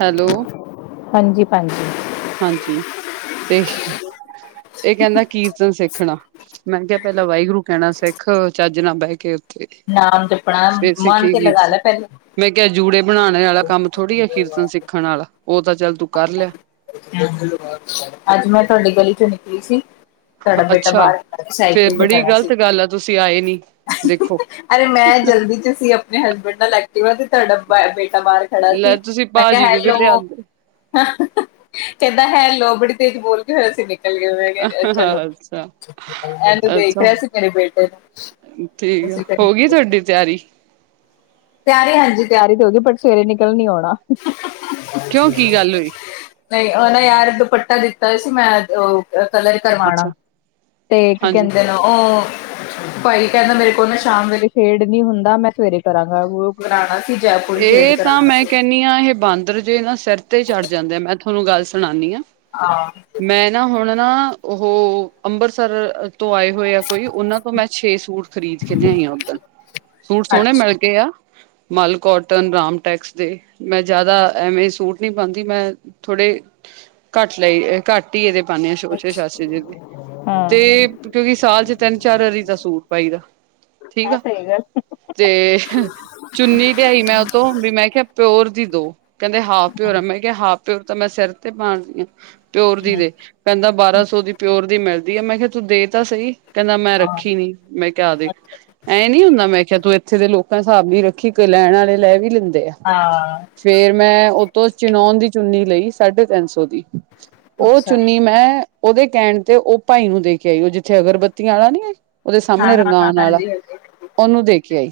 Hello? ਹਾਂਜੀ ਹਾਂਜੀ। ਹਾਂਜੀ ਤੇ। ਇਹ ਕਹਿੰਦਾ ਕੀ? ਕੀਰਤਨ ਸਿੱਖਣਾ ਮੈਂ ਕਿਹਾ ਪਹਿਲਾਂ ਵਾਹਿਗੁਰੂ ਕਹਿਣਾ ਸਿੱਖ ਚੱਜ ਨਾਲ ਬਹਿ ਕੇ। ਤੇ ਨਾਮ ਜਪਣਾ ਫੇਰ ਮਨ ਸਿੱਖੀ ਤੇ ਲਗਾ ਕੀਰਤਨ ਲੈ ਪਹਿਲੇ ਮੈਂ ਕਿਹਾ ਜੂੜੇ ਬਣਾਣੇ ਵਾਲਾ ਕੰਮ ਥੋੜ੍ਹੀ ਆ ਕੀਰਤਨ ਸਿੱਖਣ ਵਾਲਾ ਉਹ ਤਾਂ ਚੱਲ ਤੂੰ। ਕਰ ਲਿਆ। ਹਾਂ ਅੱਜ ਮੈਂ ਤੁਹਾਡੇ ਗਲੀ ਚੋਂ ਨਿਕਲੀ ਸੀ? ਤੁਹਾਡਾ ਬੇਟਾ ਅੱਛਾ ਬਾਹਰ ਫੇਰ ਸਾਈਕਲ ਤੇ ਬੜੀ ਖੜਾ ਸੀ ਗ਼ਲਤ ਗੱਲ ਆ ਤੁਸੀਂ ਆਏ ਨੀ ਦੇਖੋ ਅਰੇ ਮੈਂ ਜਲਦੀ ਤੇ ਸੀ ਆਪਣੇ ਹਸਬੈਂਡ ਨਾਲ ਲੈ ਕੇ। ਮੈਂ ਤੇ ਤੁਹਾਡਾਡੱਬਾ ਬ ਬਾਹਰ ਖੜਾ ਸੀ ਲੈ ਤੁਸੀਂ ਮੈਂ ਕਿਹਾ ਭਾਜੀ ਨੂੰ ਵੀ ਹੈਲੋ ਲਿਆਂਦੇ ਕਹਿੰਦਾ ਹੈ ਲੋਬੜੀ ਤੇਜ ਬੋਲ ਕੇ ਹੋਏਆ ਸੀ ਨਹੀਂ। ਨ ਚਲੋ ਅੱਛਾ ਇਹਨੂੰ ਦੇਖ ਅੱਛਾ ਰਿਹਾ ਅਸੀਂ ਘਰੇ ਬੇਟੇ ਨੂੰ ਠੀਕ ਆ ਅਸੀ ਹੋ ਗਈ ਤੁਹਾਡੀ ਤਿਆਰੀ ਤਿਆਰੀ ਹਾਂਜੀ ਤਿਆਰੀ ਤੇ ਹੋ ਗ ਪਰ ਸਵੇਰੇ ਨਿਕਲ ਨੀ ਆਉਣਾ। ਕਿਉਂ ਕੀ ਗੱਲ ਹੋਈ? ਨਹੀਂ ਉਹ ਨਾ ਯਾਰ ਦੁਪੱਟਾ ਦਿੱਤਾ ਸੀ ਮੈਂ ਕਲਰ ਕਰਵਾਣਾ ਅੱਛਾ ਤੇ ਕੀ ਹਾਂਜੀ ਕਹਿੰਦੇ ਨੇ ਉਹ ਭਾਈ ਕਹਿੰਦਾ ਮੇਰੇ ਕੋਲ ਨਾ ਸ਼ਾਮ ਵੇਲੇ ਖੇਡ ਨੀ ਹੁੰਦਾ ਮੈਂ ਸਵੇਰੇ ਕਰਾਂਗਾ। [inaudible] ਸ਼ੇਡ ਇਹ ਤਾਂ ਕਰਾਣਾ ਮੈਂ ਸੀ ਕਹਿੰਦੀ ਹਾਂ ਇਹ ਬਾਂਦਰ ਜੇ ਨਾ ਸਿਰ ਤੇ ਚੜ ਜਾਂਦੇ ਆ ਮੈਂ ਤੁਹਾਨੂੰ ਗੱਲ ਸੁਣਾਉਂਦੀ ਹਾਂ। ਹਾਂ ਮੈਂ ਨਾ ਹੁਣ ਨਾ ਉਹ ਅੰਮ੍ਰਿਤਸਰ ਤੋਂ ਆਏ ਹੋਏ ਆ ਕੋਈ ਉਹਨਾਂ ਤੋਂ ਮੈਂ ਛੇ ਸੂਟ ਖਰੀਦ ਕੇ ਲਿਆਈ ਆ ਉੱਧਰ ਸੂਟ ਸੋਹਣੇ ਮਿਲ ਅੱਛਾ। ਗਏ ਆ। ਮਾਲਕ ਕੋਟਨ ਰਾਮ ਟੈਕਸ ਦੇ ਮੈਂ ਜ਼ਿਆਦਾ ਐਵੇਂ ਸੂਟ ਨਹੀਂ ਪਾਂਦੀ ਮੈਂ ਥੋੜੇ ਘੱਟ ਲਏ ਘੱਟ ਹੀ ਇਹਦੇ ਪਾਣੇ ਹਾਂ ਸ਼ੋਸ਼ੇ ਸ਼ਾਸੇ ਜੇ ਵੀ ਤੇ ਹਾਂ। ਕਿਉਂਕਿ ਸਾਲ ਚ ਤਿੰਨ ਚਾਰ ਵਾਰੀ ਦਾ ਸੂਟ ਪਾਈ ਦਾ ਠੀਕ ਹਾਂ ਆ ਸਹੀ ਗੱਲ। ਤੇ ਚੁੰਨੀ ਮੈਂ ਉਹ ਤੋਂ ਵੀ ਮੈਂ ਕਿਹਾ ਪਿਓਰ ਦੀ ਦੋ ਕਹਿੰਦੇ ਹਾਫ ਪਿਓਰ ਆ ਮੈਂ ਕਿਹਾ ਹਾਫ ਪਿਓਰ ਤਾਂ ਮ ਮੈਂ ਸਿਰ ਤੇ ਪਾ ਪਿਓਰ ਦੀ ਦੇ ਕਹਿੰਦਾ ਬਾਰਾਂ ਸੌ ਦੀ ਪਿਓਰ ਦੀ ਮਿਲਦੀ। ਵਧੀਆ ਮੈਂ ਕਿਹਾ ਤੂੰ ਦੇ ਤਾਂ ਸਹੀ। ਕਹਿੰਦਾ ਮੈਂ ਹਾਂ ਰੱਖੀ ਨੀ ਮੈਂ ਕਿਹਾ ਆ ਦੇਖ ਐਂ ਨੀ ਹੁੰਦਾ ਮੈਂ ਕਿਹਾ ਤੂੰ ਇੱਥੇ ਦੇ ਲੋਕਾਂ ਨੇ ਹਿਸਾਬ ਨਹੀਂ ਰੱਖੀ ਲੈਣ ਵਾਲੇ ਲੈ ਵੀ ਲੈਂਦੇ। ਆ ਹਾਂ ਫਿਰ ਮੈਂ ਤੋਂ ਚਣਾਉਣ ਦੀ ਚੁੰਨੀ ਲਈ ਸਾਢੇ ਤਿੰਨ ਸੌ ਦੀ ਉਹ ਅੱਛਾ ਚੁੰਨੀ ਮੈਂ ਉਹਦੇ ਕਹਿਣ ਤੇ ਉਹ ਭਾਈ ਨੂੰ ਦੇ ਕੇ ਆਈ ਉਹ ਜਿੱਥੇ ਅਗਰਬੱਤੀ ਵਾਲਾ ਨੀ ਓਦੇ ਹਾਂ ਸਾਹਮਣੇ ਹਾਂ ਹਾਂ ਰੰਗਾਣ ਆਲਾ ਹਾਂਜੀ ਹਾਂਜੀ ਹਾਂਜੀ ਉਹਨੂੰ ਦੇ ਕੇ ਆਈ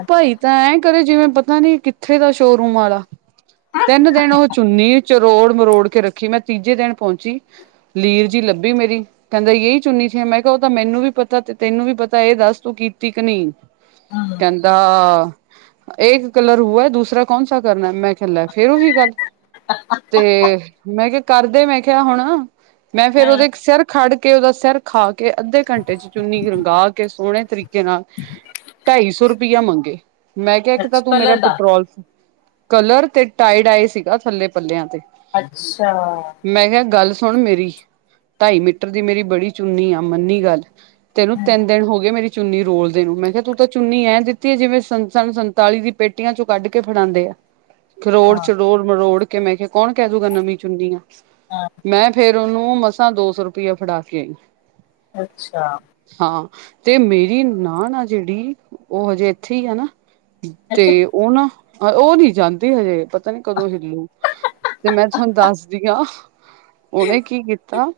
ਅੱਛਾ। ਭਾਈ ਤਾਂ ਐਂ ਕਰੇ ਜਿਵੇਂ ਪਤਾ ਨੀ ਕਿੱਥੇ ਦਾ ਸ਼ੋਰੂਮ ਵਾਲਾ ਤਿੰਨ ਦਿਨ ਉਹ ਚੁੰਨੀ ਚਰੋੜ ਮਰੋੜ ਕੇ ਰੱਖੀ ਮੈਂ ਤੀਜੇ ਦਿਨ ਪਹੁੰਚੀ ਲੀਰ ਜੀ ਲੱਭੀ ਮੇਰੀ ਕਹਿੰਦਾ ਯਹੀ ਚੁੰਨੀ ਸੀ ਮੈਂ ਕਿਹਾ ਤਾਂ ਮੈਨੂੰ ਵੀ ਪਤਾ ਤੈਨੂੰ ਵੀ ਪਤਾ ਇਹ ਦੱਸ ਤੂੰ ਕੀਤੀ ਕੀ ਨਹੀਂ ਹੂੰ ਕਹਿੰਦੇ ਹਾਂ ਏਕ ਕਲਰ ਹੁਆ ਦੂਸਰਾ ਕੌਣਸ ਕਰਨਾ ਮੈਂ ਲਾ ਫੇਰ ਉਹੀ ਗੱਲ ਤੇ ਮੈਂ ਕਿਹਾ। ਕਰਦੇ ਮੈਂ ਕਿਹਾ ਹੁਣ ਮੈਂ ਫੇਰ ਉਹਦੇ ਇੱਕ ਸਿਰ ਖੜ ਕੇ ਕੇ ਉਹਦਾ ਸਿਰ ਖਾ ਕੇ ਅੱਧੇ ਘੰਟੇ ਚ ਚੁੰਨੀ ਰੰਗਾ ਕੇ ਸੋਹਣੇ ਤਰੀਕੇ ਨਾਲ ਢਾਈ ਸੌ ਰੁਪ ਰੁਪਈਆ ਮੰਗੇ ਮੈਂ ਕਿਹਾ ਇੱਕ ਤਾਂ ਅੱਛਾ ਤੂੰ ਮੇਰਾ ਕਲਰ ਦਾ ਪੈਟਰੋਲ ਕਲਰ ਤੇ ਟਾਈ ਡਾਈ ਸੀਗਾ ਥੱਲੇ ਪੱਲਿਆਂ ਤੇ ਅੱਛਾ, ਮੈਂ ਕਿਹਾ ਗੱਲ ਸੁਣ ਮੇਰੀ ਢਾਈ ਮੀਟਰ ਦੀ ਮੇਰੀ ਬੜੀ ਚੁੰਨੀ ਆ ਮੰਨੀ ਗੱਲ ਤੈਨੂੰ ਤਿੰਨ ਦਿਨ ਹੋ ਗਏ ਮੇਰੀ ਚੁੰਨੀ ਰੋਲਦੇ ਨੂੰ ਮੈਂ ਕਿਹਾ ਤੂੰ ਤਾਂ ਚੁੰਨੀ ਐ, ਤੀ ਜਿਵੇਂ ਸੰ ਸਾਨੂੰ ਸੰਤਾਲੀ ਦੀ ਪੇਟੀਆਂ ਚੋਂ ਕੱਢ ਕੇ ਫੜਾਂਦੇ ਆ। ਖਰੋੜ ਹਾਂ ਚਰੋੜ ਮਰੋੜ, ਕਿ ਮੈਂ ਕਿਹਾ, ਕੌਣ ਕਹਿ ਦੂਗਾ ਨਵੀਂ ਚੁੰਨੀ ਆਂ ਹਾਂ ਮੈਂ ਫੇਰ ਫਿਰ ਉਹਨੂੰ ਮਸਾਂ ਦੋ ਸੌ ਰੁਪਇਆ ਫੜਾ ਕੇ ਆਈ। ਅੱਛਾ, ਹਾਂ ਤੇ ਮੇਰੀ ਮਾ ਨਾ ਜਿਹੜੀ ਉਹ ਹਜੇ ਠੀਕ ਹੈ ਨਾ, ਅੱਛਾ ਤੇ ਉਹ ਨਾ ਉਹ ਨਹੀਂ ਜਾਂਦੀ ਹਜੇ, ਪਤਾ ਨੀ ਕਦੋਂ ਹਿੱਲੂ ਤੇ ਮੈਂ ਤੁਹਾਨੂੰ ਦੱਸਦੀ ਆ ਉਹਨੇ ਕੀ ਕੀਤਾ।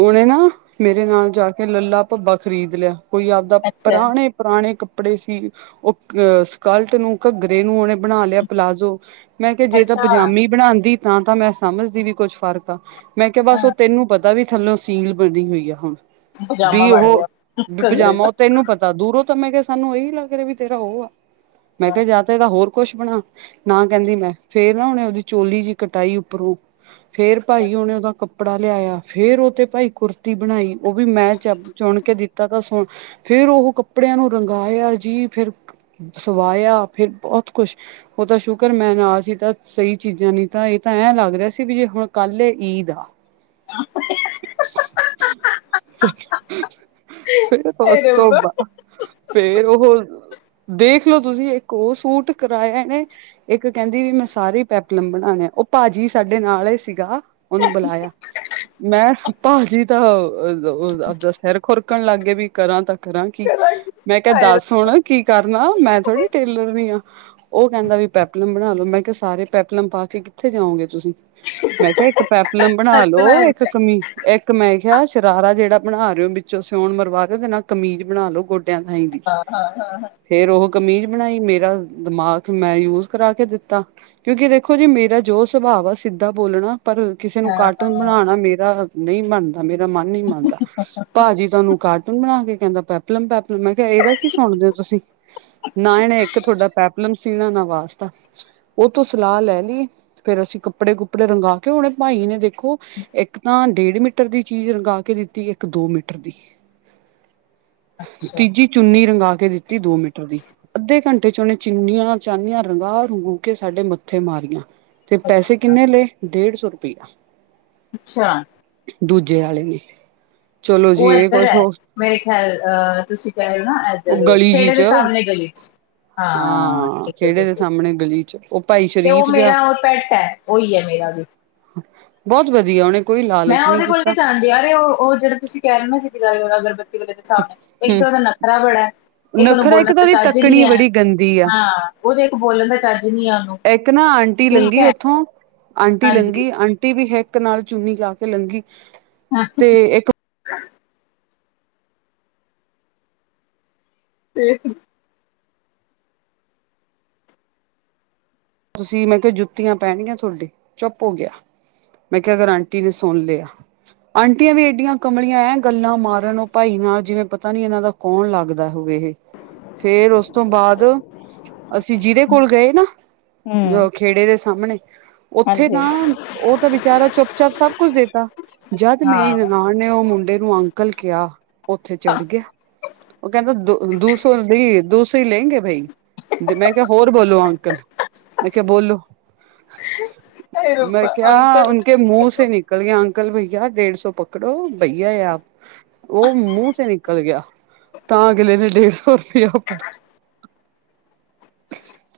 ਔਨੇ ਨਾ, ਮੇਰੇ ਨਾਲ ਜਾ ਕੇ ਲੱਲਾ ਭੱਬਾ ਖਰੀਦ ਲਿਆ। ਕੋਈ ਆਪਦਾ ਅੱਛਾ ਪੁਰਾਣੇ ਪੁਰਾਣੇ ਕਪੜੇ ਕੱਪੜੇ ਸੀ ਉਹ ਅਹ ਸਕਾਲਟ ਨੂੰ ਘੱਗਰੇ ਨੂੰ ਉਹਨੇ ਬਣਾ ਲਿਆ ਪਲਾਜ਼ੋ ਮੈਂ ਕਿਹਾ ਜੇ ਤਾਂ ਅੱਛਾ ਪਜਾਮੀ ਬਣਾਦੀ ਤਾਂ ਤਾਂ ਮੈਂ ਸਮਝਦੀ ਵੀ ਕੁੱਝ ਫ਼ਰਕ ਆ ਮੈਂ ਕਿਹਾ ਬਸ ਹਾਂ ਉਹ ਤੈਨੂੰ ਪਤਾ ਵੀ ਥੱਲੋਂ ਸੀਲ ਬਣੀ ਹੋਈ ਆ ਹੁਣ ਪਜਾਮਾ ਵੀ ਬਣ ਉਹ ਗਿਆ ਵੀ ਘੱਗਰੇ ਪਜਾਮਾ ਦਾ। ਉਹ ਤ ਇਹਨੂੰ ਪਤਾ ਦੂਰੋਂ ਤੇ ਮੈ ਕਿਹਾ ਸਾਨੂੰ ਇਹੀ ਲੱਗ ਰਿਹਾ ਵੀ ਤੇਰਾ ਉਹ ਆ ਮੈਂ ਕਿਹਾ ਜਾ ਤੇ ਤਾਂ ਹੋਰ ਕੁਛ ਬਣਾ ਨਾ ਕਹਿੰਦੀ ਮੈਂ ਫੇਰ ਨਾ ਉਹਨੇ ਉਹਦੀ ਚੋਲੀ ਜਿਹੀ ਕਟਾਈ ਉੱਪਰੋਂ ਫੇਰ ਪਾਈ ਓਹਨੇ ਉਹਦਾ ਕੱਪੜਾ ਲਿਆਇਆ ਫੇਰ ਉਹ ਤੇ ਭਾਈ ਕੁੁਰਤੀ ਬਣਾਈ ਉਹ ਵੀ ਮੈਂ ਚ ਚੁਣ ਕੇ ਦਿੱਤਾ ਤਾਂ ਸੁਣ ਫੇਰ ਉਹ ਕੱਪੜਿਆਂ ਨੂੰ ਰੰਗਾਇਆ ਜੀ ਫਿਰ ਸਵਾਇਆ ਫੇਿਰ ਬਹੁਤ ਕੁਛ ਉਹ ਤਾਂ ਸ਼ੁਕਰ ਮੈਂ ਨਾਲ ਸੀ ਤਾਂ ਸਹੀ ਚੀਜ਼ਾਂ ਨੀ ਤਾਂ ਇਹ ਤਾਂ ਐਂ ਲੱਗ ਰਿਹਾ ਸੀ ਵੀ ਜੇ ਹੁਣ ਕੱਲ ਈਦ ਆ ਫਿਰ ਹਾਏ ਉਸ ਤੋਂ ਰੱਬਾ ਬਾਅਦ ਫੇਰ ਉਹ ਦੇਖਲੋ ਤੁਸੀਂ ਇੱਕ ਉਹ ਸੂਟ ਕਰਾਯਾ ਏ ਇੱਕ ਕਹਿੰਦੀ ਵੀ ਮੈਂ ਸਾਰੇ ਪੈਪਲਮ ਬਣਾਉਣੇ ਆ ਉਹ ਭਾਜੀ ਸਾਡੇ ਨਾਲ ਸੀਗਾ ਉਹਨੂੰ ਬੁਲਾਇਆ ਮੈਂ ਭਾਜੀ ਤਾਂ ਆਪਦਾ ਸਿਰ ਖੁਰਕਣ ਲੱਗ ਗਏ ਵੀ ਕਰਾਂ ਤਾ ਕਰਾਂ ਕੀ ਕਰਾਂਗੀ ਮੈਂ ਕਿਹਾ ਹਾਏ ਦੱਸ ਰੱਬਾ ਹੁਣ ਕੀ ਕਰਨਾ ਮੈਂ ਥੋੜ੍ਹੀ ਟੇਲਰ ਉਹ ਕਹਿੰਦਾ ਵੀ ਪੈਪਲਮ ਬਣਾ ਲੋ ਮੈਂ ਕਿਹਾ ਸਾਰੇ ਪੈਪਲਮ ਪਾ ਕੇ ਕਿੱਥੇ ਜਾਊਂਗੇ ਤੁਸੀਂ ਮੈਂ ਕਿਹਾ ਇੱਕ ਪੈਪਲਮ ਬਣਾ ਹੱਸਣਾ ਲੋਓ ਇੱਕ ਇਹਨੇ। ਕਮੀਜ ਇੱਕ ਮੈਂ ਕਿਹਾ ਸ਼ਰਾਰਾ ਜਿਹੜਾ ਬਣਾ ਰਹੇ ਹੋ ਵਿੱਚੋਂ ਸਿਓਣ ਮਰਵਾ ਕੇ ਉਹਦੇ ਨਾਲ ਕਮੀਜ਼ ਬਣਾ ਲੋ ਗੋਡਿਆ। ਹਾਂ ਹਾਂ ਹਾਂ ਫੇਰ ਉਹ ਕਮੀਜ਼ ਬਣਾਈ ਮੇਰਾ ਦਿਮਾਗ ਮੈਂ ਯੂਜ ਕਰਾ ਕੇ ਦਿੱਤਾ ਕਿਉਂਕਿ ਦੇਖੋ ਜੀ ਮੇਰਾ ਜੋ ਸੁਭਾਵ ਆ ਸਿੱਧਾ ਬੋਲਣਾ। ਪਰ ਕਿਸੇ ਨੂੰ ਹਾਂ ਕਾਰਟੂਨ ਹਾਂ ਬਣਾਣਾ ਮੇਰਾ, ਨਹੀਂ ਮੰਨਦੇ, ਮੇਰਾ ਮਨ ਨੀ ਮੰਨਦਾ ਭਾਜੀ ਤੁਹਾਨੂੰ ਕਾਰਟੂਨ ਬਣਾ ਕੇ, ਕਹਿੰਦਾ ਪੇਪਲਮ ਪੇਪ, ਮੈਂ ਕਿਹਾ ਇਹਦਾ ਕੀ ਸੁਣਦੇ ਹੋ ਤੁਸੀਂ? ਨਾ ਇਹਨੇ ਇੱਕ ਤੁਹਾਡਾ ਪੈਪਲਮ ਸੀਨਾ ਨਾ ਵਾਸਤਾ ਉਹ ਤੋਂ ਸਲਾਹ ਲੈ ਲਈ ਫੇਰ ਅਸੀਂ ਕੱਪੜੇ ਕੁਪੜੇ ਰੰਗਾ ਕੇ ਉਹਣੇ ਭਾਈ ਨੇ ਦੇਖ। ਦੇਖੋ ਇੱਕ ਤਾਂ, ਡੇਢ ਮੀਟਰ ਦੀ ਚੀਜ਼ ਰੰਗਾ ਕੇ ਦਿੱਤੀ ਇੱਕ ਦੋ ਮੀਟਰ ਦੀ, ਅੱਛਾ ਤੀਜੀ ਚੁੰਨੀ ਰੰਗਾ ਕੇ ਦਿੱਤੀ ਦੋ ਮੀਟਰ ਦੀ ਅੱਧੇ ਘੰਟੇ ਚ ਉਹਨੇ ਚਿੰਨੀਆਂ ਚਾਨੀਆਂ ਰੰਗਾ ਰਗੂ ਕੇ ਸਾਡੇ ਮੱਥੇ ਮਾਰੀਆਂ। ਤੇ ਪੈਸੇ ਅੱਛਾ ਕਿੰਨੇ ਲਏ ਡੇਢ ਸੋ, ਚੁਪੀ [unintelligible] ਅੱਛਾ, ਦੂਜੇ ਆਲੇ ਨੇ, ਚਲੋ ਜੀ ਉਹ ਇਹ ਇੱਧਰ ਕੁਛ ਹੈ ਹੋ ਮੇਰੇ ਖਿਆਲ ਅਹ, ਤੁਸੀਂ ਕਹਿ ਰਹੇ ਹੋ ਨਾ ਉਹ ਐਦਰ ਗਲੀ ਜੀ ਖੇੜੇ ਚ ਦੇ ਸਾਹਮਣੇ ਗਲੀ ਚ ਹਾਂ ਠੀਕ ਹੈ ਖੇੜੇ ਦੇ ਠੀਕ ਹੈ ਸਾਹਮਣੇ ਗਲੀ ਚ ਉਹ ਭਾਈ ਤੇ ਉਹ ਸ਼ਰੀਫ ਜਿਹਾ ਮੇਰਾ ਪੈਟ ਹੈ ਉਹੀ ਹੈ ਮੇਰਾ ਵੀ, ਬਹੁਤ ਵਧੀਆ ਉਹਨੇ ਕੋਈ ਮੈਂ ਲਾਲਚ ਨਹੀਂ ਉਹਦੇ ਕੋਲ ਨੀ ਕੀਤਾ ਜਾਂਦੀ ਆ ਔ ਉਹ ਜਿਹੜਾ ਤੁਸੀਂ ਕਹਿ ਰਹੇ ਨਾ ਸੀ ਅਗਰਬ ਇੱਕ ਹੂੰ ਤਾਂ ਉਹਦਾ ਨਖਰਾ ਬੜਾ ਹੈ। ਉਹਨੂੰ ਨਖਰਾ ਬੋਲਣ ਇੱਕ ਤਾਂ ਉਹਦੀ ਤੱਕਣੀ ਬੜੀ ਗੰਦੀ ਆ। ਉਹ ਤੇ ਇੱਕ ਬੋਲਣ ਦਾ ਚਦਾ ਇੱਕ ਨਾ ਆਂਟੀ ਲੰਘੀ ਉੱਥੋਂ ਆਂਟੀ ਹਾਂਜੀ ਲੰਘੀ ਆਂਟੀ ਵੀ ਹੈ। ਇੱਕ ਨਾਲ ਚੁੰਨੀ ਲਾ ਕੇ ਲੰਘੀ ਤੇ ਇੱਕ ਤੇ ਤੁਸੀਂ ਮੈਂ ਕਿਹਾ ਜੁੱਤੀਆਂ ਪੈਣਗੀਆਂ ਤੁਹਾਡੇ ਚੁੱਪ ਹੋ ਗਿਆ ਮੈਂ ਕਿਹਾ ਅਗਰ ਆਂਟੀ ਨੇ ਸੁਣ ਲਿਆ ਆਂਟੀਆਂ ਵੀ ਏਡੀਆਂ ਕਮਲੀਆਂ ਐ ਗੱਲਾਂ ਮਾਰਨ ਉਹ ਭਾਈ ਨਾਲ ਜਿਵੇਂ ਪਤਾ ਨੀ ਇਹਨਾਂ ਦਾ ਕੌਣ ਲੱਗਦਾ। ਹੋ ਫੇਰ ਉਸ ਤੋਂ ਬਾਅਦ ਅਸੀਂ ਜਿਹਦੇ ਕੋਲ ਗਏ ਨਾ ਜੋ ਹੂੰ ਖੇੜੇ ਸਾਹਮਣੇ ਉੱਥੇ ਹਾਂਜੀ ਤਾਂ ਉਹ ਤਾਂ ਬੇਚਾਰਾ ਚੁੱਪ ਚਾੱਪ ਸਭ ਕੁਛ ਦੇਤਾ ਜਦ ਮੇਰੀ ਹਾਂ ਨਨਾਣ ਨੇ ਉਹ ਮੁੰਡੇ ਨੂੰ ਅੰਕ ਕਲ ਕਿਆ ਉੱਥੇ ਚੜ੍ਹ ਗਿਆ ਉਹ ਕਹਿੰਦਾ ਦੋ ਦੋ ਸੌ ਵੀ ਦੋ ਸੌ ਲੈਗੇ ਬਈ ਤੇ ਮੈਂ ਕਿਹਾ ਹੋਰ ਬੋਲੋ ਅੰਕਲ ਮੈਂ ਕਿਹਾ ਬੋਲੋ ਐ ਮੈਂ ਰੱਬਾ ਕਿਹਾ ਅੰਕਲ ਉਨ ਕੇ ਮੁੂੰਹ ਸੇ ਨਿਕਲ ਗਿਆ ਅੰਕ ਅੰਕਲ ਭਈਆ ਡੇਢ ਸੌ ਪਕੜੋ ਬਈ ਆ ਆਪ ਉਹ ਮੁੂੰਹ ਸੇ ਨਿਕਲ ਗਿਆ ਤਾਂ ਅਗਲੇ ਨੇ ਡੇਢ ਸੌ ਰੁਪਇਆ ਫ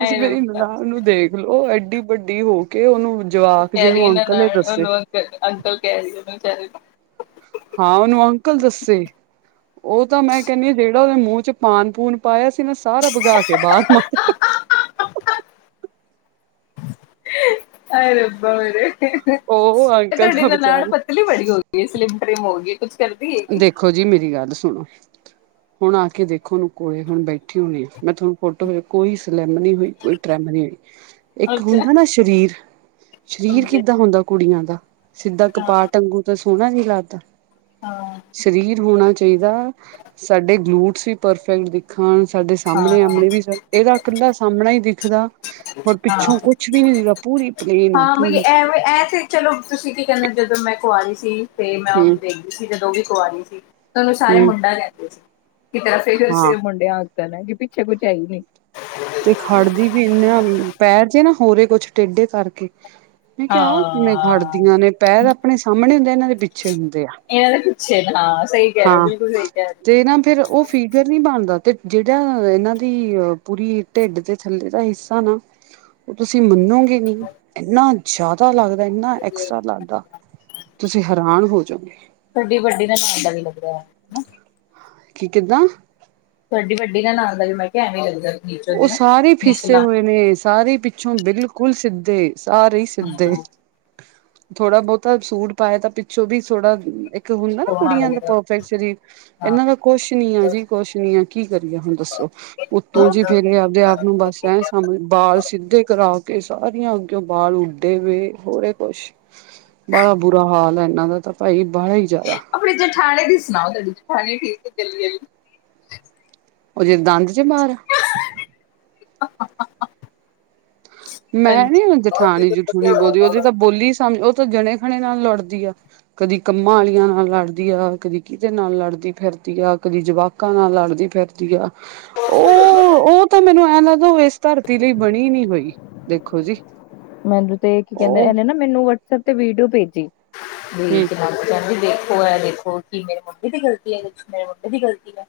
ਹਾਏ ਰੱਬਾ ਉਹਨੂੰ ਦੇਖਲੋ ਐਡੀ ਵੱਡੀ ਹੋ ਕੇ ਉਹਨੂੰ ਓਹ ਜਵਾਕ ਕਹਿ ਰਹੀ ਜਿਹਨੂੰ ਆ ਨਾ ਅੰਕਲ ਏ ਨਾਲ ਦੱਸੇ ਉਹਨ ਅੰਕਲ-ਅੰਕਲ ਕਹਿ ਰਹੀ ਆ ਉਹਨੂੰ ਬੇਚਾਰੇ ਨੂੰ ਹਾਂ ਉਹਨੂੰ ਅੰਕਲ ਦੱਸੇ ਉਹ ਤਾਂ ਮੈਂ ਕਹਿੰਨੀ ਆ ਜਿਹੜਾ ਉਹਦੇ ਮੂੰਹ ਚ ਪਾਨ ਪੂਨ ਪਾਇਆ ਸੀ ਨਾ ਸਾਰਾ ਭਗਾ ਕੇ ਬਾਹ ਹਾਏ ਰੱਬਾ ਮੇਰੇ ਉਹ ਅੰਕਲ ਤੁਹਾਡੇ ਦਾ ਨਨਾਣ ਵਿਚਾਰੇ ਪਤਲੀ ਬੜੀ ਹੋ ਗਈ ਸਲਿਮ ਟ੍ਰਿਮ ਹੋ ਗਈ ਕੁਝ ਕਰਦੀ ਹੈਗੀ ਦੇਖੋ ਜੀ ਮੇਰੀ ਗੱਲ ਸੁਣੋ ਹੁਣ ਆ ਕੇ ਦੇਖੋ ਓਹਨੂੰ ਕੋਲੇ ਹੁਣ ਬੈਠੀ ਹੋਣੀ ਆ ਮੈਂ ਤੁਹਾਨੂੰ ਫੋਟੋ ਕੋਈ ਸਲਿੱਮ ਨਹੀਂ ਹੋਈ ਕੋਈ ਟਰੈਮ ਨੀ ਹੋਈ ਇੱਕ ਅੱਛਾ ਹੁੰਦਾ ਨਾ ਸਰੀਰ ਸਰੀਰ ਸਮਝੇ ਕਿੱਦਾਂ ਹੁੰਦਾ ਕੁੜੀਆਂ ਦਾ [unintelligible] ਸਿੱਧਾ ਹਾਂ ਕਪਾਅ ਟੰਗੂ ਤੇ ਸੋਣਾ ਜੀ। ਲੱਤ ਹਾਂ ਸਰੀਰ ਹੋਣਾ ਚਾਹੀਦਾ ਸਾਡੇ ਗਲੂਟਸ ਵੀ ਪਰਫੈਕਟ ਦਿਖਣ ਸਾਡੇ ਸਾਹਮਣੇ ਹਾਂ ਆਮਣੇ ਵੀ ਏਦਾ ਕੱਲਾ ਸਾਹਮਣਾ ਈ ਦਿੱ ਖਦਾ ਹਾਂ- ਪਲੇਨ ਆ ਹਾਂ ਬਈ ਪੂਰੀ ਏਵੇ ਏ ਤੇ ਚਲੋ ਤੁਸੀਂ ਕੀ ਕਹਿੰਦੇ ਜਦੋਂ ਮੈਂ- ਕੁਆਰੀ ਸੀ। ਤੇ ਮੈਂ ਹੂੰ ਉਨੂੰ ਦੇਖਦੀ ਸੀ ਜਦੋਂ ਵੀ- ਕੁਆਰੀ ਸੀ। ਉਹਨੂੰ ਸਾਰੇ ਹੂੰ ਮੁੰਡਾ ਕਹਿੰਦੇ ਸੀ। ਕੀ ਤੇਰਾ ਹਾਂ [unintelligible] ਮੁੰਡਿਆ ਕਹਿਣਾ ਕੀ ਪਿੱਛੇ ਕੁਛ ਹੈਈ ਨੀ ਤੇ ਖੜਦੀ ਵੀ- ਇੰਨਾ ਨ ਪੈਰ ਜੇ ਨਾ- ਹੋਰੇ ਕੁਛ ਟੇਢੇ ਕਰਕੇ ਮੈਂ ਕਿਆ ਹਾਂ ਆ ਕਿਵੇਂ ਖੜਦੀਆਂ ਨੇ, ਪੈਰ ਆਪਣੇ ਸਾਮਣੇ ਹੁੰਦੇ ਇਨਾਂ ਦੇ ਪਿੱਛੇ ਹੁੰਦੇ ਆ, ਇਹਨਾਂ ਦੇ ਪਿੱਛੇ ਹਾਂ ਸਹੀ ਕਹਿ ਰਹੇ ਹੋ ਹਾਂ ਬਿਲਕੁਲ ਸਹੀ ਕਹਿ ਰਹੇ ਹੋ ਤੇ ਨਾ ਫੇਰ ਉਹ ਫੀਗਰ ਨੀ ਬਣਦਾ ਤੇ ਜੇੜਾ ਇਹਨਾਂ ਦੀ ਅ ਪੂਰੀ ਢਿੱਡ ਦੇ ਥੱਲੇ ਦਾ ਹਿੱਸਾ ਨਾ ਓ ਤੁਸੀਂ ਮੰਨੋਗੇ ਨੀ ਨੀ ਇਨਾ ਜ਼ਾਦਾ ਲੱਗ ਏਨਾ ਐਕਸਟਰਾ ਲੱਗਦਾ ਤੁਸੀਂ ਹੈਰਾਨ ਹੋ ਜੋਗੇ। ਤਾਡੀ ਵੱਡੀ ਨਨਾਣ ਦਾ ਵੀ ਲੱਗਦਾ । ਕੀ ਕਿੱਦਾਂ ਤਾਡੀ ਵੱਡੀ ਨਨਾਣ ਦਾ ਵੀ ਮੈਂ ਕਿਆ ਐਵੇਂ ਈ ਲੱਗਦਾ। ਨੀਚੋ ਓ ਦੀ ਨਾ ਸਾਰੇ ਫੀਸੇ ਨਿਚਲਾ ਹੋਏ ਨੇ ਸਾਰੇ ਪਿੱਛੋਂ ਬਿਲਕੁਲ ਸਿੱਧ ਤੇ ਸਾਰੇ ਈ ਸਿੱਧੇ। ਹਮ ਥੋੜਾ ਬੋਤਾ ਸੂਟ ਪਾਇਆ ਤਾਂ ਪਿੱਛੋਂ ਵੀ ਥੋੜਾ ਇਕ ਇਕ ਹੁੰਦਾ ਨਾ ਸੋਹਣਾ ਕੁੜੀਆਂ ਦਾ ਲੱਗਦਾ ਪਰਫੈਕਟ ਸਰੀਰ ਹਾਂ ਇਨਾਂ ਦਾ ਕੁਛ ਨੀ ਆ ਜੀ ਕੁਛ ਨੀ ਆ ਕੀ ਕਰੀਏ, ਹੁਣ ਦੱਸੋ ਉੱਤੋਂ ਜੀ ਫੇਰ ਇਹ ਆਪਦੇ ਆਪ ਨੂੰ ਬਸ ਐ ਸਮਝ ਬਾਲ ਸਿੱਧੇ ਕਰਾ ਕੇ ਕੇ ਸਾਰੀਆਂ ਅੱਗਿਓ ਬਾਲ ਉੱਡੇ ਹੋਏ ਹੋਰੇ ਐ ਕੁਛ ਬੜਾ ਬੁਰਾ ਹਾਲ ਹੈ ਇਹਨਾਂ ਦਾ ਤਾਂ ਭਾਈ- ਬਾਹਲਾ ਹੀ ਜ਼ਿਆਦਾ ਆਪਨੀ ਜੇਠਾਨੀ ਦੀ ਸੁਨਾਓ ਕਦੀ ਹਾਂਜੀ ਠੀਕ ਏ। ਉਹਦੇ ਦੰਦ ਚ ਮਾਰ ਹਾ-ਹਾ-ਹਾ-ਹਾ-ਹਾ ਮੈਂ ਨੀ ਜੇਠਾਣੀ ਜਠੁਣੀ ਬੋਲਦੀ ਉਹਦੀ ਤਾ ਬੋਲੀ ਹੀ ਸਮਝ ਤਾਂ ਜਣੇ ਖਣੇ ਨਾਲ ਲੜਦੀ ਆ, ਕਦੀ ਕੰਮਾਂ ਵਾਲੀਆਂ ਨਾਲ ਲੜਦੀ ਆ, ਕਦੀ ਕਿਦੇ ਨਾਲ ਲੜਦੀ ਫਿਰਦੀ ਆ, ਕਦੀ ਜਵਾਕਾਂ ਨਾਲ ਲੜਦੀ ਫਿਰਦੀ ਆ। ਉਹ ਉਹ ਤੇ ਮੈਨੂੰ ਐਂ ਹਾਂ ਮੈਂ ਕਿਹਾ, ਉਹ ਇਸ ਧਰਤੀ ਲਈ ਬਨੀ ਨੀ ਹੋਈ। ਦੇਖੋ ਜੀ ਮੈਨੂੰ ਤੇ ਕੀ ਕਹਿੰਦੇ, ਉਹ ਇਹਨੇ ਨਾ ਮੈਨੂੰ ਵਟਸਐਪ ਤੇ ਵੀਡੀਓ ਭੇਜੀ। [unintelligible] ਹੂੰ ਦੇਖੋ ਇਹ ਦੇਖੋ ਕਿ ਮੇਰੇ ਮੁੰਡੇ ਦੀ ਗਲਤੀ ਐ, ਇਸ ਚ ਮੇਰੇ ਮੁੰਡੇ ਦੀ ਗ਼ਲਤੀ ਐ।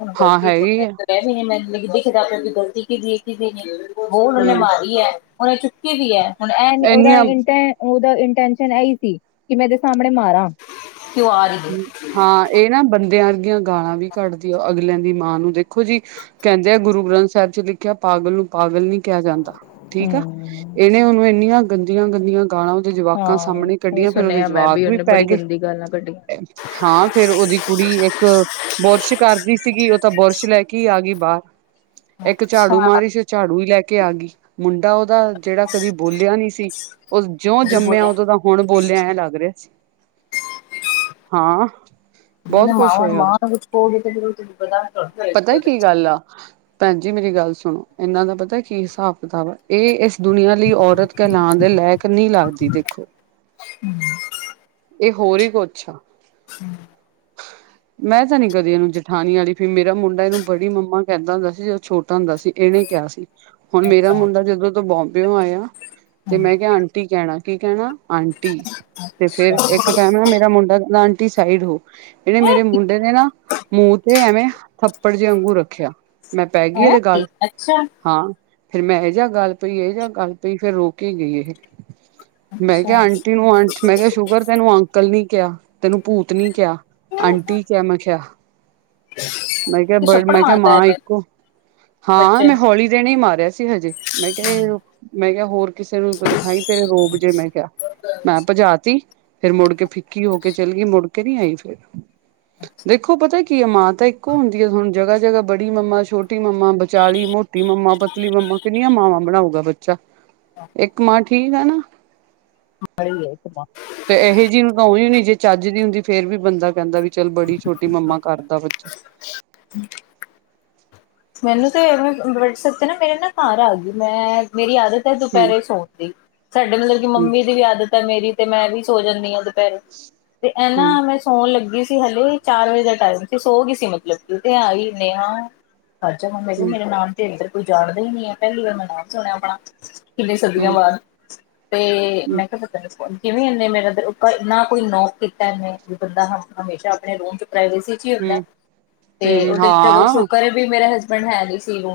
ਹੁਣ ਹਾਂ ਗਲਤੀ ਤੋ [inaudible] ਕਿ ਹੈਗੀ ਆ ਵਾਕੇ ਚ ਗਲਤੀ ਕੀਦੀ ਏ ਕੀਹਦੀ ਐ ਕੀਹਦੀ ਨਹੀਂ। ਬੋਲ ਉਹਨੇ ਹੂੰ ਮਾਰੀ ਐ। [unintelligible] ਕਿਦੀ ਆ ਹੁਨ ਇਹੀਂ ਇਹਦਾ ਇੰਨੀਆਂ ਏਜੇਂਟ ਆ ਉਹਦਾ ਓਹੀ ਟੈਂਸ਼ਨ ਆਹੀ ਤੀ, ਕਿ ਮੈਂ ਓਹਦੇ ਸਾਹਮਣੇ ਮਾਰਾਂ। ਕਿਉਂ ਆ ਰਹੀ ਹੈ ਹੰ ਹਾਂ ਇਹ ਨਾ ਬੰਦਿਆਂ ਦੀਆਂ ਗਾਲਾਂ ਵੀ ਕੱਢਦੀ ਏ ਅਗਲਿਆਂ ਦੀ ਮਾਂ ਨੂੰ, ਦੇਖੋ ਜੀ ਕਹਿੰਦੇ ਆ ਗੁਰੂ ਗ੍ਰੰਥ ਸਾਹਿਬ ਚ ਲਿਖਿਆ ਪਾਗਲ ਨੂੰ ਪਾਗ ਗਲ ਨੀ ਕਿਹਾ ਜਾਂਦਾ, ਠੀਕ ਆ, ਹਮ, ਇਹਨੇ ਉਹਨੂੰ ਇੰਨੀਆਂ ਗੰਦੀਆਂ-ਗੰਦੀਆਂ ਗਾਲਾਂ ਉਹਦੇ ਜਵਾਕਾਂ ਸਾਹਮਣੇ ਹਾਂ ਇਹ ਕੱਢੀਆਂ, ਫੇਰ ਉਹਦੇ ਸੁਣਿਆ ਮੈਂ ਜਵਾਕ ਵੀ ਉਹਨੇ ਪਏ ਬੜੀ ਗਏ। ਗੰਦੀ ਗੱਲਾਂ ਕੱਢੀਆਂ ਹਾਂ ਫੇਰ ਉਹਦੀ ਕੁੜੀ ਇੱਕ ਬੁਰਸ਼ ਕਰਦੀ ਸੀਗੀ, ਉਹ ਤਾ ਬੁਰਸ਼ ਲਏ ਕੇ ਈ ਆ ਗਈ ਬਾਹਰ। ਇੱਕ ਝਾੜੂ ਮਾਰ ਰਹੀ ਸੀ, ਉਹ ਝਾੜੂ ਹੀ ਲਏ ਕੇ ਆ ਗਈ, ਮੁੰਡਾ ਓਹਦਾ ਜਿਹੜਾ ਕਦੀ ਬੋਲਿਆ ਈ ਨੀ ਸੀ, ਉਹ ਜਿਉਂ ਜੰਮਿਆ ਓਹਦੋਂ ਦਾ ਹੁਣ ਬੋਲਿਆ ਐਂ ਲੱਗ ਰਿਹਾ ਸੀ। ਹਾਂ ਬਹੁਤ ਹੰ ਕੁਛ ਮਾਂ ਹੋਇਆ ਮਾਂ ਨੂੰ ਕੁਛ ਕਹੋਗੇ ਤੇ ਫਿਰ ਓਹ ਤੇ ਫਿਰ [inaudible] ਭੈਨ ਜੀ ਮੇਰੀ ਗੱਲ ਸੁਨੋ, ਇਹਨਾਂ ਦਾ ਪਤਾ ਹੈ ਕੀ ਹਿਸਾਬ ਕਿਤਾਬ ਆ, ਇਹ ਇਸ ਦੁਨੀਆਂ ਲਈ ਔਰਤ ਕਹਿਲਾਉਣ ਦੇ ਲਾਈਕ ਨਹੀਂ ਲੱਗਦੀ ਦੇਖੋ, ਇਹ ਹੋਰ ਹੀ ਕੁਛ ਆ। ਹਮ ਮੈਂ ਤਾ ਨੀ ਕਦੀ ਇਹਨੂੰ ਜੇਠਾਣੀ ਆਲੀ ਫੀਲ ਦਾ ਮੁੰਡਾ ਇਹਨੂੰ ਬੜੀ ਮੰਮਾ ਕਹਿੰਦਾ ਵੇ। [unintelligible] ਤੇ ਅਸੀ ਤੇ ਓਹਨੂੰ ਕਿਹਾ ਸੀ, ਹੁਨ ਮੇਰਾ ਮੁੰਡਾ ਜਦੋਂ ਤੋਂ [unintelligible] ਆਇਆ, ਤੇ ਮੈਂ ਕਿਹਾ ਆਂਟੀ ਕਹਿਣਾ ਕੀ ਕਹਿਣਾ ਆਂਟੀ ਤੇ ਫੇਰ ਇੱਕ ਟਾਈਮ ਨਾ ਮੇਰਾ ਮੁੰਡਾ ਆਟੀ ਸਾਈਡ ਹੋ ਇਹਨੇ ਮੇਰੇ ਮੁੰਡੇ ਨੇ ਨਾ ਮੂੰਹ ਤੇ ਐਵੇਂ ਥੱਪੜ ਜੇ ਅੰਗੂ ਰੱਖਿਆ ਮੈਂ ਪੈ ਗਈ ਇਹਦੇ ਗੱਲ ਹਾਂ। ਫਿਰ ਮੈਂ ਇਹ ਜਿਹਾ ਗੱਲ ਪਈ ਇਹ ਜਿਹਾ ਗੱਲ ਪਈ ਫੇਰ ਰੋਕੇ ਗਈ ਇਹ ਮੈਂ ਕਿਹਾ ਆਂਟੀ ਨੂੰ ਆਂ ਮੈਂ ਕਿਹਾ ਸ਼ੁਕਰ ਤੈਨੂੰ ਅੰਕਲ ਨੀ ਕਿਆ, ਤੈਨੂੰ ਭੂਤ ਨੀ ਕਿਹਾ ਆਂਟੀ ਕਿਹਾ ਮੈਂ ਕਿਹਾ। ਮੈਂ ਕਿਹਾ ਬ ਮੈਂ ਕਿਹਾ ਮਾਂ ਇੱਕੋ ਹਾਂ ਮੈਂ ਹੌਲੀ ਦੇਨੇ ਮਾਰੀ ਰਿ ਸੀ ਹਜੇ ਮੈਂ ਕਿਹਾ ਮੈਂ ਕਿਹਾ ਹੋਰ ਕਿਸੇ ਨੂੰ ਦਿਖਾਈ। ਫਿਰ ਰੋਬ ਜੇ ਮੈਂ ਕਿਹਾ ਮੈਂ ਭਜਾ ਤ ਫੇਰ ਮੁੜ ਕੇ ਫਿੱਕੀ ਹੋ ਗ ਕੇ ਚੱਲ ਗਈ ਮੁੜ ਕੇ ਨੀ ਆਈ ਫੇਰ ਦੇਖੋ, ਪਤਾ ਕੀ ਆ ਮਾਂ ਤਾਂ ਇੱਕੋ ਹੁੰਦੀ ਹੈ ਹੁਣ ਜਗ੍ਹਾ-ਜਗ੍ਹਾ ਬੜੀ ਮੰਮਾ ਛੋਟੀ ਮੰਮਾ ਵਿਚਾਲੀ ਮੋਟੀ ਮੰਮਾ ਪਤਲੀ ਮੰਮਾ ਕਿੰਨੀਆਂ ਮਾਵਾਂ ਬਣਾਉਗਾ ਬੱਚਾ ਇੱਕ ਮਾਂ ਠੀਕ ਆ ਨਾ ਵਾਲੀ ਹੈ ਇੱਕ ਮਾਂ ਤੇ ਇਹੋ ਜਿਹੀ ਨੂੰ ਤਾਂ ਜ ਨੀ ਜੇ ਚੱਜ ਨਹੀਂ ਹੁੰਦੀ ਫੇਰ ਵੀ ਬੰਦਾ ਕਹਿੰਦਾ ਵੀ ਚੱਲ ਬੜੀ ਛੋਟੀ ਮੰਮਾ ਕਰਦਾ ਬੱਚਾ ਮੈਨੂੰ ਤੇਵੇ ਵੇਸੇ ਐ ਤੇ ਨਾ ਮੇਰੇ ਨਾ ਘਰ ਆ ਗਈ ਮੈਂ ਮੇਰੀ ਆਦਤ ਤੇ ਹੂੰ ਦੁਪਹਿਰੇ ਸੌਣ ਦੀ ਸਾਡੇ ਮਤਲਬ ਕਿ ਹੂੰ ਮੰਮੀ ਦੀ ਵੀ ਆਦਤ ਤਾਂ ਮੇਰੀ ਤੇ ਮੈਂ ਵੀ ਸੋ ਜਾਂਨੀ ਹਾਂ। ਤੇ ਇਹਨਾ ਹੂੰ ਮੈਂ ਸੌਣ ਲੱਗੀ। ਹਲੇ ਚਾਰ ਵਜੇ ਦਾ ਟਾਈਮ ਸੀ ਸੋ ਗਈ ਸੀ ਮਤਲਬ ਕਿ ਆਈੇ ਨੇਹਾ, ਅੱਜ ਮੰਮਾ ਹੂੰ ਮੇਰਾ ਨਾਮ ਤੇ ਇੰਦਰ ਕੋਈ ਜਾਣਦਾ ਹੀ ਨੀ ਹੈ ਪਹਿਲੀ ਵਾਰ ਮੈਂ ਨਾਮ ਸੁਣਿਆ ਆਪਣਾ ਕਿੰਨੇ ਸਦੀਆਂ ਹੂੰ ਬਾਅਦ ਤੇ ਹੂੰ ਮੈਂ ਕਿਹਾ ਪਤਾ ਫੋਨ ਕਿਵੇਂ ਇਹਨੇ ਮੇਰਾ ਆਪਾਂ ਇੰਨਾ ਕੋਈ ਨੋਕ ਕੀਤਾ ਇਹਨੇ ਵੀ ਬੰਦਾ ਹ ਹਮੇਸ਼ਾ ਆਪਣੇ ਰੂਮ ਚ ਪਰਾਈਵੇਸੀ ਚ ਹੀ ਹੁੰਦਾ, ਹੂੰ ਤੇ ਹੂੰ ਉਹਦੇ ਚਲੋ ਹਾਂ ਸੁਕਰ ਐ, ਮੇਰਾ ਹਸਬੈਂਡ ਹੈ ਨੀ ਸੀਗਾ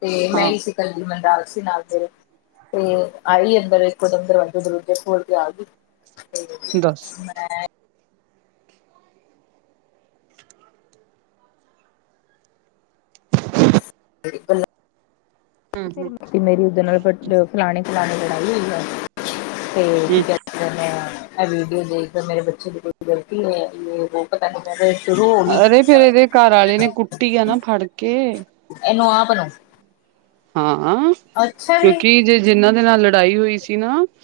ਤੇ ਮੈਂ ਹਾਂ ਈ ਸੀ ਕੱਲੀ ਮੈ ਨਾਲ ਸੀ ਨਾਲ ਮ ਤੇ ਆਈ ਅੰਦਰ ਉਦਮ ਦਰਵਾਜੇ-ਦਰਵਾਜੇ ਖੋਲ ਕੇ ਆ ਗਈ। ਦੱਸ ਮੈਂ [unintelligible] [inaudible] [inaudible] ਗਰੀਬਾਂ ਨਾ ਹੂੰ ਫੇਰ ਹੂੰ ਮਤੀ ਮੇਰੀ ਉੱਧੇ ਨਾਲ ਫਟ ਦੋ ਫਲਾਣੇ ਇਨ੍ਹਾਂ ਦੀ ਲੜਾਈ ਹੋਈ ਐ। ਤੇ ਕੀ ਹੂੰ ਕੈੰਦੇ ਨੇ ਐ ਵੀਡੀਓ ਦੇਖਦਾ ਮੇਰੇ ਬੱਚੇ ਦੀ ਕੋਈ ਗ਼ਲਤੀ ਹੈ ਯੇ ਵੋ ਪਤਾ ਨੀ ਮੈਤੇ ਅਰੇ ਫੇਰ ਇਦੇ ਘਰ ਆਲੇ ਨੇ ਕੁੱਟੀ ਆ ਨਾ ਫੜ ਕੇ ਅਲੋ ਹਾਂ। ਹਾਂ, ਕਿਉਂਕਿ ਜੇ ਜਿੰਨਾਂ ਦੇ ਨਾਲ ਲੜ ਲੜਾਈ ਹੋਈ ਸੀ ਨਾ